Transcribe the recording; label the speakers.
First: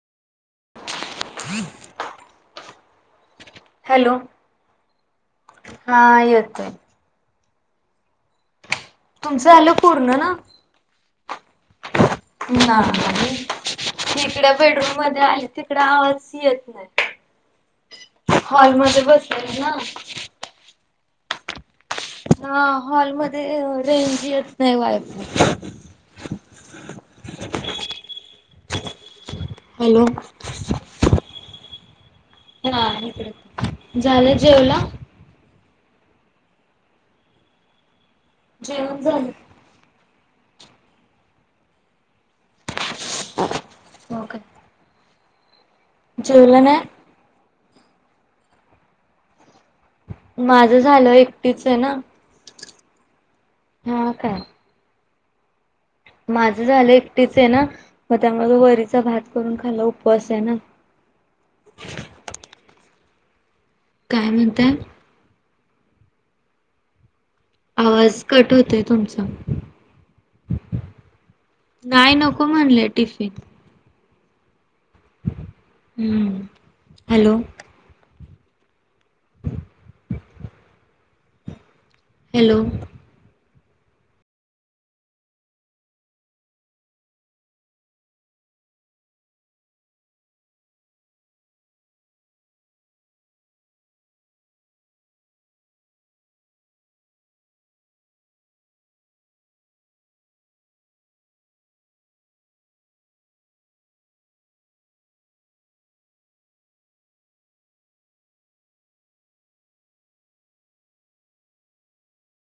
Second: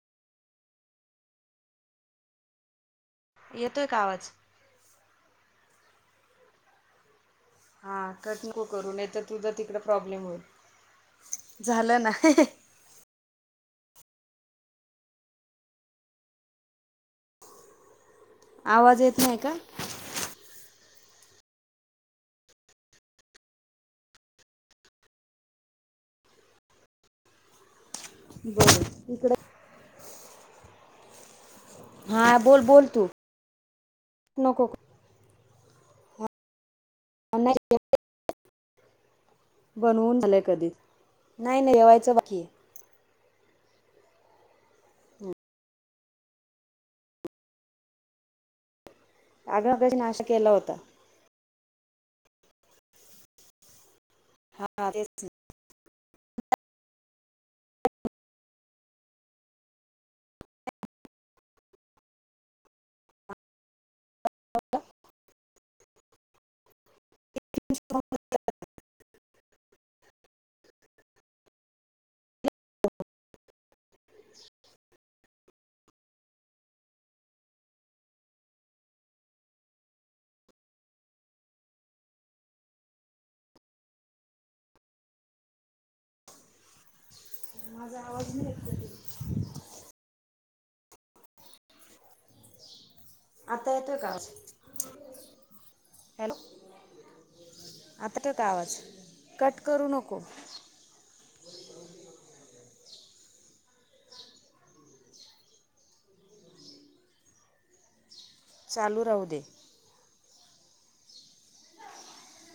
Speaker 1: ह [inaudible]
Speaker 2: येतोय का आवाज?
Speaker 1: हा येतोय.
Speaker 2: हा कट नको करू नयत
Speaker 1: तुमचं
Speaker 2: तुझा
Speaker 1: झालं
Speaker 2: तिकड
Speaker 1: पूर्ण
Speaker 2: प्रॉब्लेम
Speaker 1: ना?
Speaker 2: होईल. झालं ना.
Speaker 1: तिकड बेडरूम मध्ये आहे तिकड आवाज येत नाय.
Speaker 2: आवाज
Speaker 1: हॉलमध्ये
Speaker 2: येत नाही का?
Speaker 1: बसलेत ना. हा हॉलमध्ये रेंज येत नाही. वायफय [inaudible]
Speaker 2: बरं इकडं
Speaker 1: हॅलो.
Speaker 2: बोल
Speaker 1: हा
Speaker 2: बोल तू
Speaker 1: इकड झालं
Speaker 2: नको
Speaker 1: जेवला.
Speaker 2: नाही [unintelligible]
Speaker 1: जेवन झालं.
Speaker 2: बनवून झालंय कधीच नाही नाही जेवायचं बाकीये.
Speaker 1: हो का? जेवल नाय?
Speaker 2: आग मगशी नाष्टा केला होता.
Speaker 1: तेचे ना. हा काय?
Speaker 2: हा तेच.
Speaker 1: माझं झालं एकटीचय ना मग त्यामुळे म वरीचा भात करून खाला. उप वासे ना. काय म्हणताय. आवाज कट होतोय तुमचा. नाही नको म्हणले टिफिन.
Speaker 2: [inaudible]
Speaker 1: हम्म हॅलो. हॅलो.
Speaker 2: माझा आवाज नाही येत का तुला? आता येतोय का आवाज? हॅलो. आता येतो का आवाज? कट करू नको.
Speaker 1: ह [inaudible]
Speaker 2: चालू राहू दे.